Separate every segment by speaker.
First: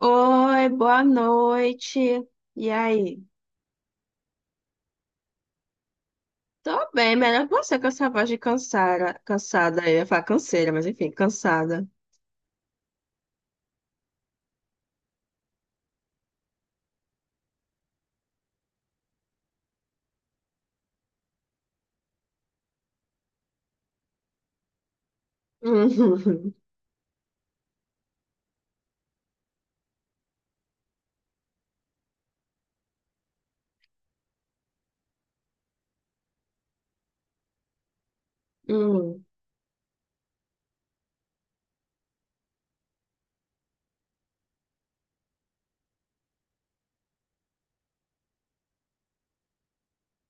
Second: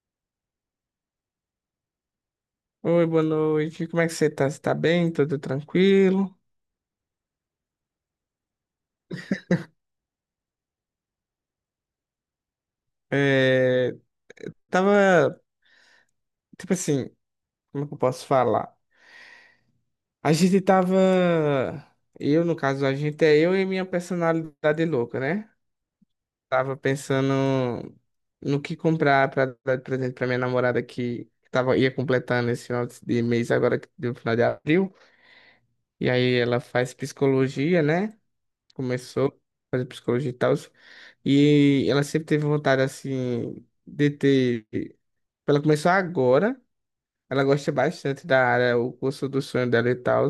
Speaker 1: Oi, boa noite. E
Speaker 2: Oi,
Speaker 1: aí?
Speaker 2: boa noite. Como é que você tá? Você tá bem? Tá tudo tranquilo?
Speaker 1: Tô bem, melhor que você com essa voz de cansada. Cansada, eu ia falar canseira, mas enfim, cansada.
Speaker 2: É, tava, tipo assim, como é que eu posso falar? A gente tava, eu no caso, a gente é eu e minha personalidade louca, né? Tava pensando no que comprar pra dar de presente pra minha namorada que tava, ia completando esse final de mês agora, que deu final de abril. E aí ela faz psicologia, né?
Speaker 1: Uhum. Hum.
Speaker 2: começou a fazer psicologia e tal. E ela sempre teve vontade, assim, de ter. Ela começou agora, ela gosta bastante da área, o curso do sonho dela e tal.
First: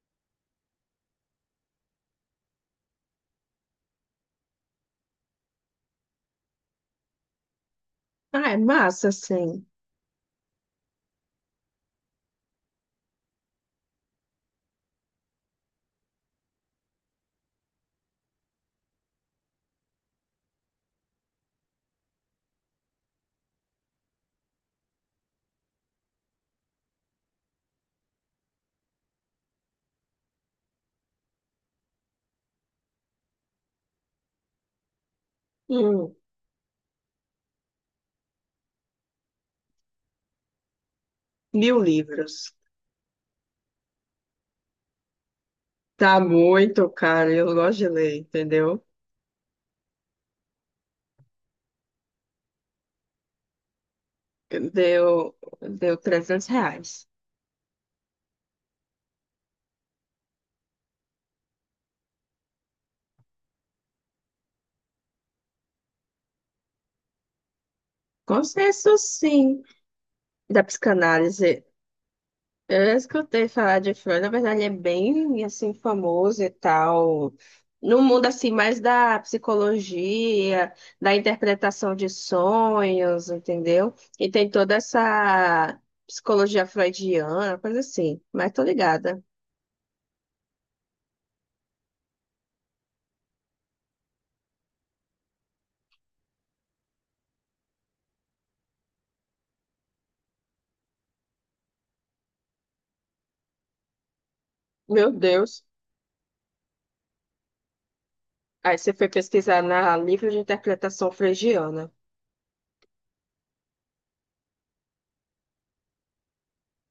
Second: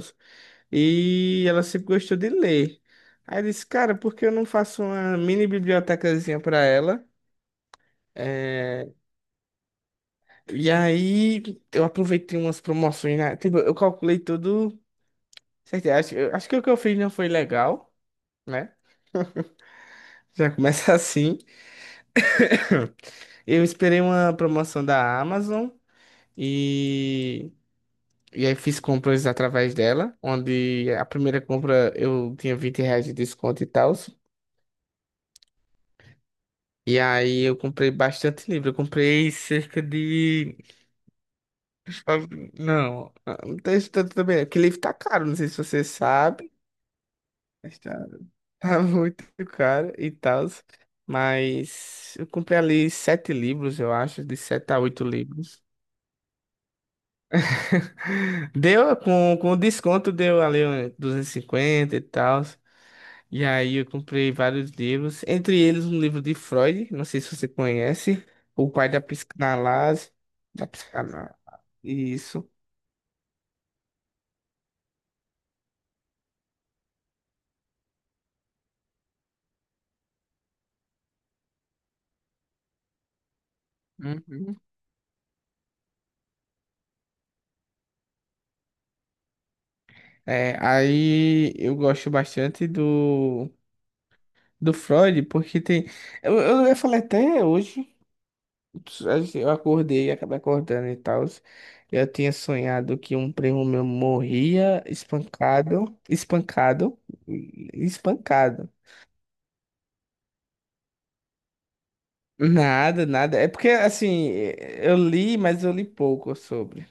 Speaker 2: E ela sempre gostou de ler. Aí eu disse, cara, por que eu não faço uma mini bibliotecazinha pra ela?
Speaker 1: Ah, é
Speaker 2: É,
Speaker 1: massa, sim.
Speaker 2: e aí eu aproveitei umas promoções, né? Tipo, eu calculei tudo certinho. Acho, acho que o que eu fiz não foi legal, né? Já começa assim. Eu esperei uma promoção da Amazon e, e aí fiz compras através dela, onde a primeira compra eu tinha R$ 20 de desconto e tal.
Speaker 1: Hum.
Speaker 2: E aí eu comprei bastante livro. Eu comprei cerca de.
Speaker 1: 1.000 livros.
Speaker 2: Não, não tem isso tanto também, não, porque livro tá caro, não sei se você
Speaker 1: Tá
Speaker 2: sabe.
Speaker 1: muito caro, eu gosto
Speaker 2: mas
Speaker 1: de
Speaker 2: Tá,
Speaker 1: ler,
Speaker 2: tá
Speaker 1: entendeu?
Speaker 2: muito caro e tal. Mas eu comprei ali sete livros, eu acho, de sete a oito
Speaker 1: Deu,
Speaker 2: livros.
Speaker 1: deu R$ 300.
Speaker 2: Deu com desconto, deu ali uns 250 e cinquenta e tal. E aí eu comprei vários livros, entre eles um livro de Freud, não sei se você conhece, O Pai
Speaker 1: Consenso, sim, da
Speaker 2: Da psicanálise,
Speaker 1: psicanálise.
Speaker 2: isso.
Speaker 1: Eu já escutei falar de Frozen, na verdade é bem assim famoso e tal. No mundo assim mais da psicologia, da interpretação de sonhos, entendeu? E tem
Speaker 2: Uhum.
Speaker 1: toda essa psicologia freudiana, coisa assim, mas tô ligada.
Speaker 2: É, aí eu gosto bastante do Freud, porque tem. Eu ia falar até hoje. Eu acordei e acabei acordando e tal. Eu tinha sonhado que um primo meu morria
Speaker 1: Meu Deus.
Speaker 2: espancado, espancado, espancado.
Speaker 1: Aí você foi pesquisar na livro de interpretação freudiana.
Speaker 2: Nada, nada. É porque, assim, eu li, mas eu li pouco sobre.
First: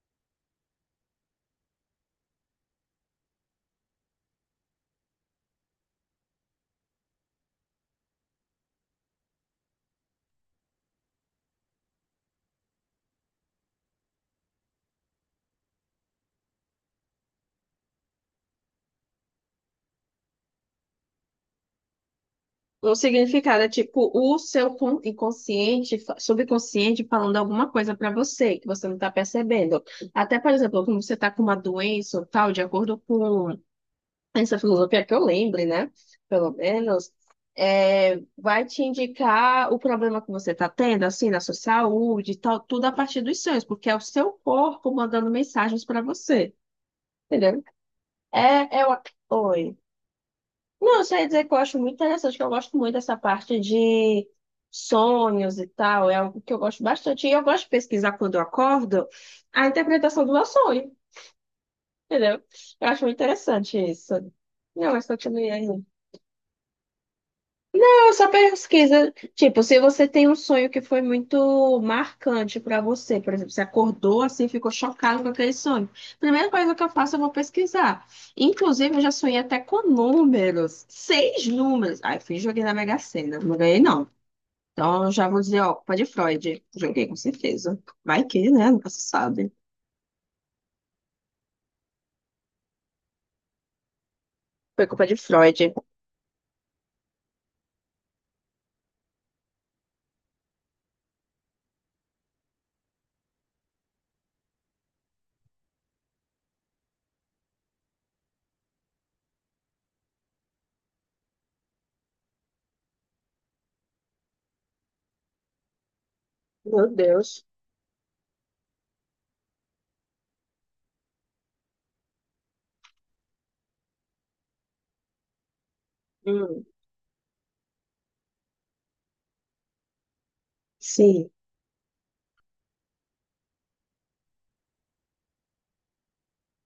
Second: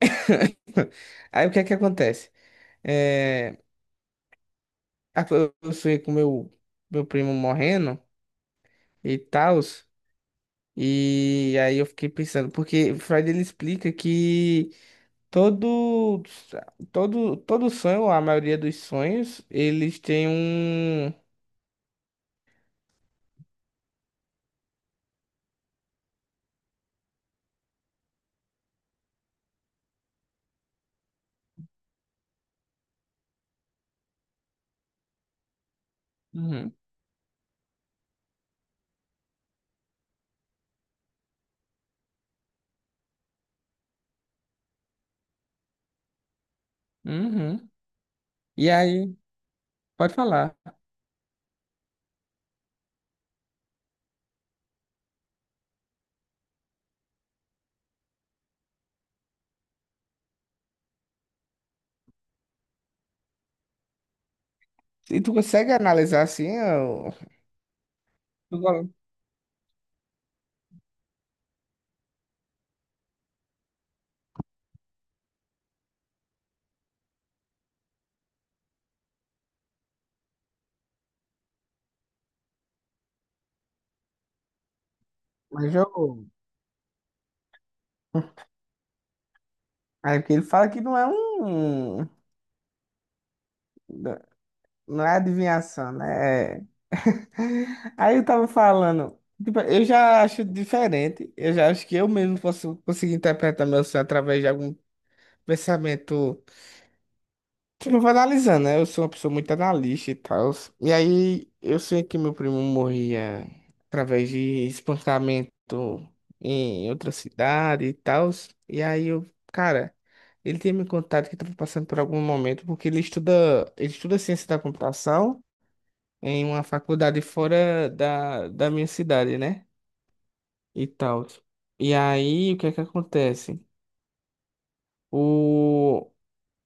Speaker 2: Aí o que é que acontece? É, a- eu sonhei com meu primo morrendo e tal. E aí eu fiquei pensando, porque Freud ele explica que. Todo, todo sonho, a maioria dos sonhos, eles têm um.
Speaker 1: O significado é tipo o seu inconsciente, subconsciente falando alguma coisa para você que você não está percebendo. Até, por exemplo, como você está com uma doença ou tal, de acordo com essa filosofia que eu lembre, né? Pelo
Speaker 2: Uhum,
Speaker 1: menos, vai te indicar o problema que você está tendo, assim, na sua saúde e tal, tudo a partir dos sonhos, porque é o seu corpo mandando mensagens para você, entendeu?
Speaker 2: uhum. E
Speaker 1: É o...
Speaker 2: aí,
Speaker 1: Oi.
Speaker 2: pode falar.
Speaker 1: Não, eu só ia dizer que eu acho muito interessante, que eu gosto muito dessa parte de sonhos e tal, é algo que eu gosto bastante. E eu gosto de pesquisar quando eu acordo a interpretação do meu sonho, entendeu? Eu acho muito interessante isso. Não, mas
Speaker 2: E tu
Speaker 1: continue aí.
Speaker 2: consegue analisar assim, ó,
Speaker 1: Eu só
Speaker 2: tu go-
Speaker 1: pesquisa, tipo, se você tem um sonho que foi muito marcante pra você, por exemplo, você acordou assim, ficou chocado com aquele sonho. Primeira coisa que eu faço, eu vou pesquisar. Inclusive, eu já sonhei até com números, seis números. Ai fui joguei na Mega Sena, não ganhei não. Então, eu já vou dizer, ó,
Speaker 2: mas
Speaker 1: culpa de
Speaker 2: eu,
Speaker 1: Freud. Joguei com certeza. Vai que, né? Nunca se sabe.
Speaker 2: aí porque ele fala que não é um,
Speaker 1: Foi
Speaker 2: não
Speaker 1: culpa
Speaker 2: é
Speaker 1: de Freud.
Speaker 2: adivinhação, né? É- Aí eu tava falando, tipo, eu já acho diferente, eu já acho que eu mesmo posso conseguir interpretar meu sonho através de algum pensamento. Eu vou analisando, né? Eu sou uma pessoa muito analista e tal. E aí, eu sei que meu primo morria através de espancamento
Speaker 1: Meu
Speaker 2: em outra
Speaker 1: Deus.
Speaker 2: cidade e tal. E aí, eu, cara, ele tinha me contado que estava passando por algum momento, porque ele estuda ciência da computação em uma
Speaker 1: Hum,
Speaker 2: faculdade fora da minha cidade, né? E tal.
Speaker 1: sim.
Speaker 2: E aí, o que é que acontece?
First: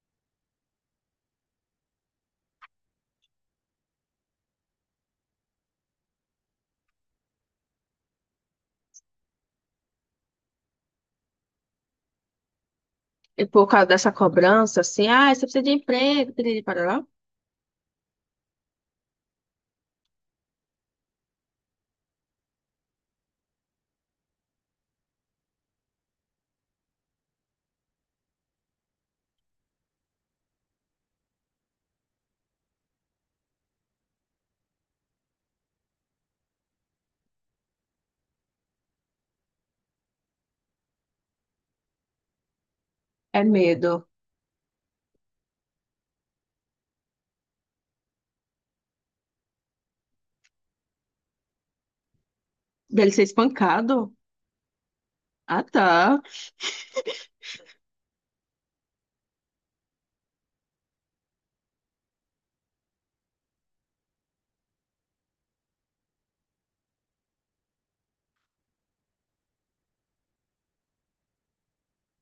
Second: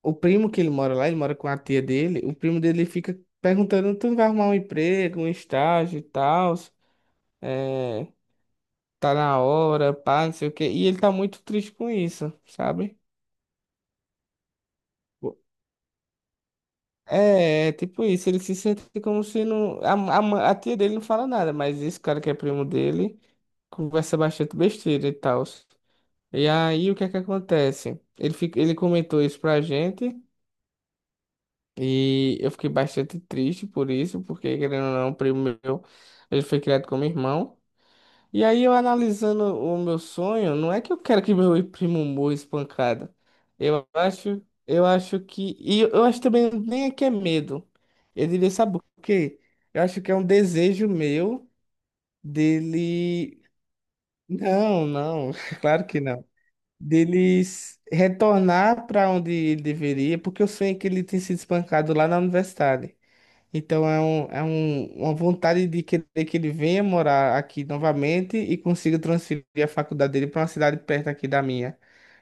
Speaker 2: O primo que ele mora lá, ele mora com a tia dele. O primo dele fica perguntando: tu não vai arrumar um emprego, um estágio e tal? É, tá na hora, pá, não sei o quê. E ele tá muito triste com isso, sabe?
Speaker 1: E por causa dessa cobrança, assim, ah, você precisa de emprego, piriri, parará.
Speaker 2: É, é tipo isso. Ele se sente como se não. A tia dele não fala nada, mas esse cara que é primo dele conversa bastante besteira e tal. E aí, o que é que acontece? Ele comentou isso pra gente. E eu fiquei bastante triste por isso, porque querendo ou não, um primo meu, ele foi criado como irmão. E aí eu analisando o meu sonho, não é que eu quero que meu primo morra espancado.
Speaker 1: É medo.
Speaker 2: Eu acho que, e eu acho também nem é que é medo. Eu diria, sabe por quê? Eu acho que é um desejo meu
Speaker 1: Dele ser
Speaker 2: dele,
Speaker 1: espancado?
Speaker 2: não, não,
Speaker 1: Ah,
Speaker 2: claro que
Speaker 1: tá.
Speaker 2: não. Dele retornar para onde ele deveria, porque eu sonhei que ele tem sido espancado lá na universidade. Então é, uma vontade de querer que ele venha morar aqui novamente e consiga transferir a faculdade dele para uma cidade perto aqui da minha.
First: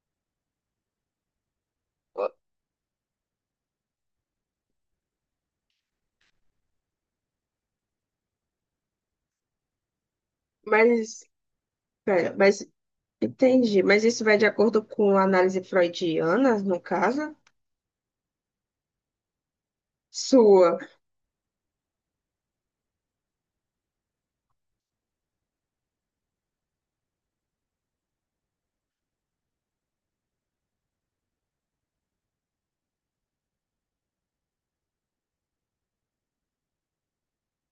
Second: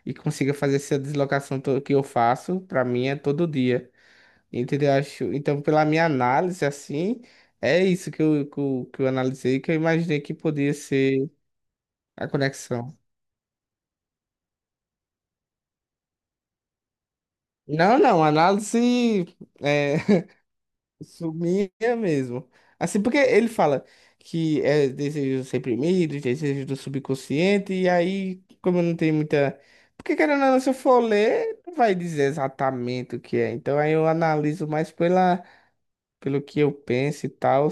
Speaker 2: E consiga fazer essa deslocação que eu faço, para mim é todo dia. Entendeu? Acho, então, pela minha análise, assim, é isso que eu analisei, que eu imaginei que podia
Speaker 1: Mas,
Speaker 2: ser a
Speaker 1: pera,
Speaker 2: conexão.
Speaker 1: entendi. Mas isso vai de acordo com a análise freudiana, no caso?
Speaker 2: Não, não, análise. É,
Speaker 1: Sua.
Speaker 2: Sumia mesmo. Assim, porque ele fala que é desejos reprimidos, desejos do subconsciente, e aí, como não tem muita. Porque querendo ou não, se eu for ler, não vai dizer exatamente o que é. Então aí eu analiso mais pela, pelo que eu penso e tal.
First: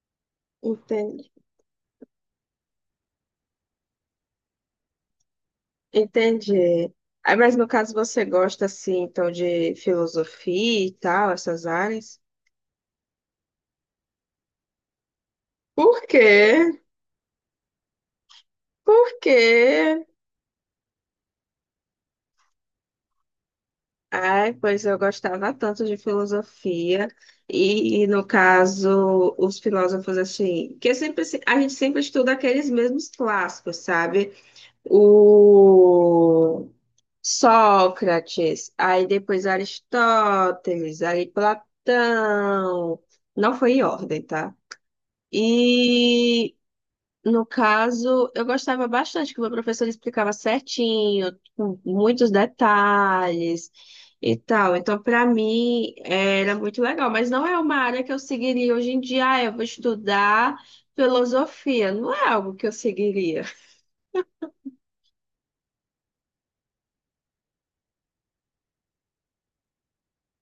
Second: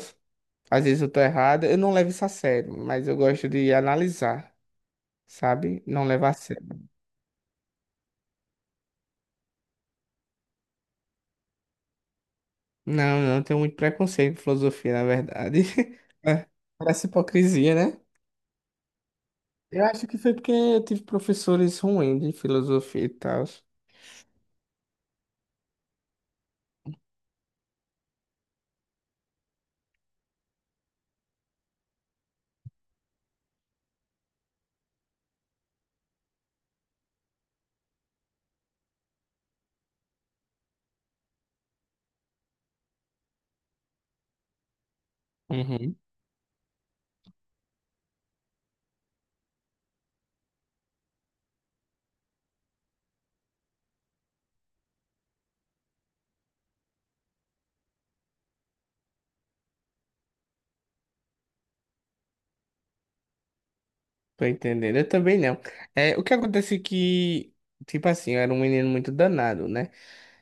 Speaker 2: Às vezes eu tô
Speaker 1: Entendi.
Speaker 2: errado, eu não levo isso a sério, mas eu gosto de analisar, sabe? Não levar a sério.
Speaker 1: Entendi. Aí, mas no caso você gosta, assim, então, de filosofia e tal, essas áreas?
Speaker 2: Não, não, eu tenho muito preconceito com filosofia, na verdade.
Speaker 1: Por
Speaker 2: É,
Speaker 1: quê?
Speaker 2: parece hipocrisia, né?
Speaker 1: Por
Speaker 2: Eu
Speaker 1: quê?
Speaker 2: acho que foi porque eu tive professores ruins de filosofia e tal.
Speaker 1: Ai, pois eu gostava tanto de filosofia, e, no caso, os filósofos assim, que sempre a gente sempre estuda aqueles mesmos clássicos, sabe? O Sócrates, aí depois Aristóteles, aí Platão, não foi em ordem, tá?
Speaker 2: Uhum.
Speaker 1: E no caso, eu gostava bastante que o meu professor explicava certinho, com muitos detalhes e tal. Então, para mim, era muito legal. Mas não é uma área que eu seguiria hoje em dia. Ah, eu vou estudar filosofia. Não é algo que eu seguiria
Speaker 2: Tô entendendo. Eu também não. É, o que acontece é que, tipo assim, eu era um menino muito danado, né?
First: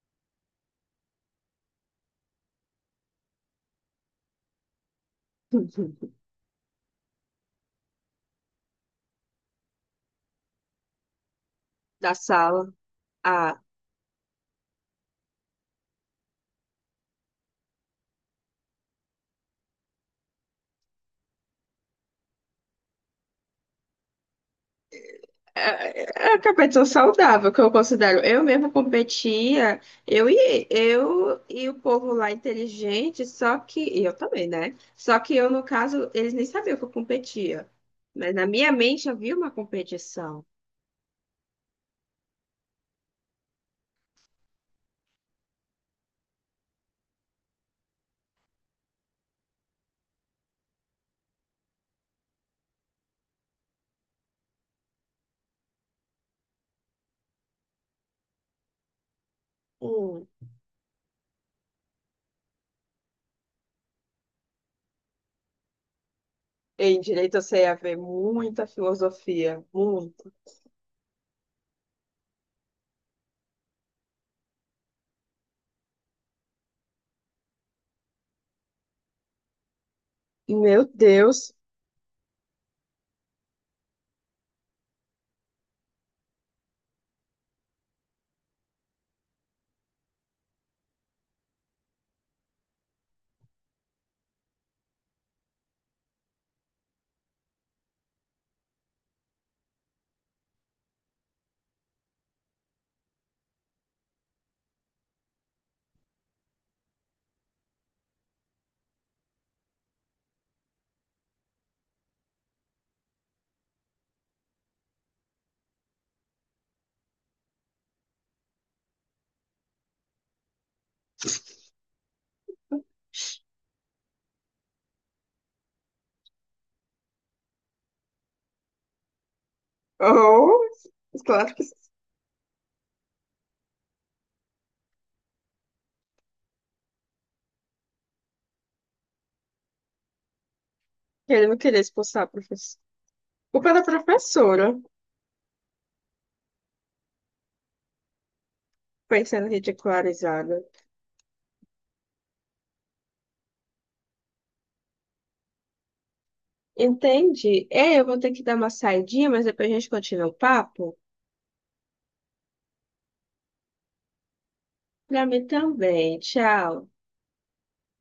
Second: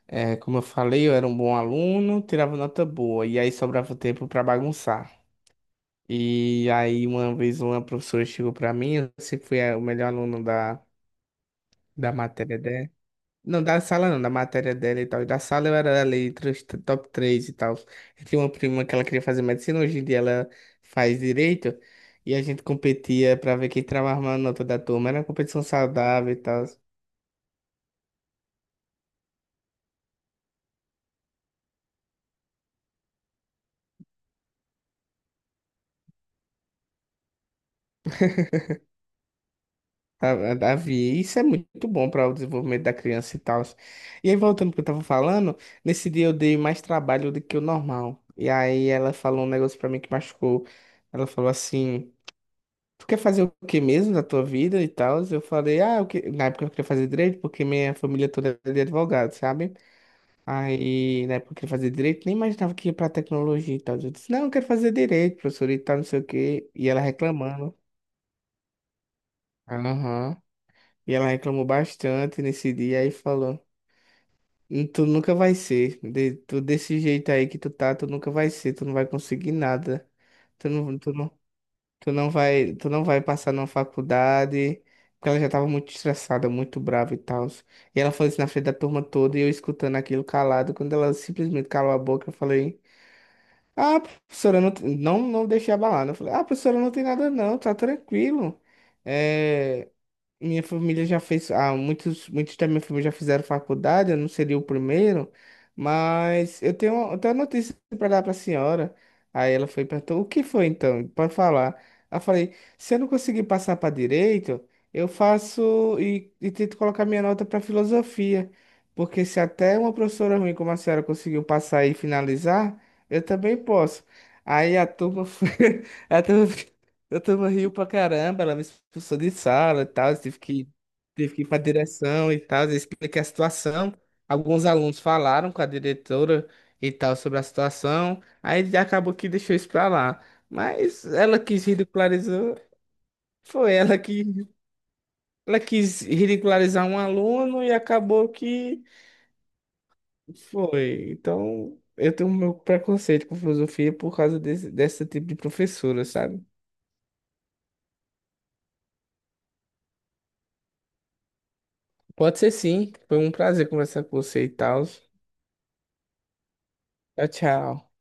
Speaker 2: É, como eu falei, eu era um bom aluno, tirava nota boa, e aí sobrava tempo pra bagunçar. E aí, uma vez, uma professora chegou pra mim, eu sempre fui o melhor aluno da, da
Speaker 1: da
Speaker 2: matéria.
Speaker 1: sala. Ah,
Speaker 2: Não, da sala não, da matéria dela e tal. E da sala eu era ali entre os top 3 e tal. Eu tinha uma prima que ela queria fazer medicina, hoje em dia ela faz direito. E a gente competia pra ver quem tirava a maior nota da turma. Era uma competição
Speaker 1: é
Speaker 2: saudável e
Speaker 1: uma
Speaker 2: tal.
Speaker 1: competição saudável que eu considero. Eu mesma competia, eu e o povo lá inteligente, só que e eu também, né? Só que eu, no caso, eles nem sabiam que eu competia. Mas na minha mente havia uma competição.
Speaker 2: Tá- Havia. Isso é muito bom para o desenvolvimento da criança e tal. E aí, voltando ao que eu tava falando, nesse dia eu dei mais trabalho do que o normal. E aí ela falou um negócio para mim que machucou. Ela falou assim. Tu quer fazer o que mesmo na tua vida e tal? Eu falei, ah, eu que... na época eu queria fazer direito, porque minha família toda é de advogado, sabe?
Speaker 1: Hum.
Speaker 2: Aí, na época eu queria fazer direito, nem imaginava que ia pra tecnologia e tal. Eu disse, não, eu quero fazer direito, professor e tal, não sei o quê. E ela
Speaker 1: Em direito você
Speaker 2: reclamando.
Speaker 1: ia ver muita filosofia, muita.
Speaker 2: Aham. E ela reclamou bastante nesse dia, aí falou, tu nunca vai ser, de... tu desse jeito aí que tu tá, tu nunca vai ser, tu não vai conseguir nada. Tu
Speaker 1: Meu
Speaker 2: não, tu não
Speaker 1: Deus.
Speaker 2: tu não vai passar numa faculdade, porque ela já tava muito estressada, muito brava e tal. E ela falou isso na frente da turma toda e eu escutando aquilo calado. Quando ela simplesmente calou a boca, eu falei: Ah, professora, não, não deixei abalar. Né? Eu falei: Ah, professora, não tem nada não, tá tranquilo. É, minha família já fez, muitos da minha família já fizeram faculdade, eu não seria o primeiro, mas eu tenho uma notícia para dar para a senhora. Aí ela foi e perguntou, o que foi então? Pode falar. Eu falei, se eu não conseguir passar para direito, eu faço e tento colocar minha nota para filosofia, porque se até uma professora ruim como a senhora conseguiu passar e finalizar, eu também posso. Aí a turma foi, a turma riu pra caramba, ela me expulsou de sala e tal,
Speaker 1: Oh,
Speaker 2: tive que ir
Speaker 1: claro
Speaker 2: pra
Speaker 1: que
Speaker 2: direção e tal, eu expliquei a situação. Alguns alunos falaram com a diretora e tal sobre a situação, aí já acabou que deixou isso pra lá. Mas ela
Speaker 1: ele não
Speaker 2: quis
Speaker 1: queria expulsar a
Speaker 2: ridicularizar,
Speaker 1: professora. Culpa
Speaker 2: foi
Speaker 1: da
Speaker 2: ela que
Speaker 1: professora,
Speaker 2: ela quis ridicularizar um aluno e acabou que
Speaker 1: foi sendo ridicularizada.
Speaker 2: foi. Então, eu tenho meu preconceito com filosofia por causa desse, desse tipo de professora, sabe?
Speaker 1: Entende? É, eu vou ter que dar uma saidinha, mas depois a gente continua o papo.
Speaker 2: Pode ser sim, foi um prazer conversar com você e tal.
Speaker 1: Pra mim também. Tchau.
Speaker 2: Tchau, tchau.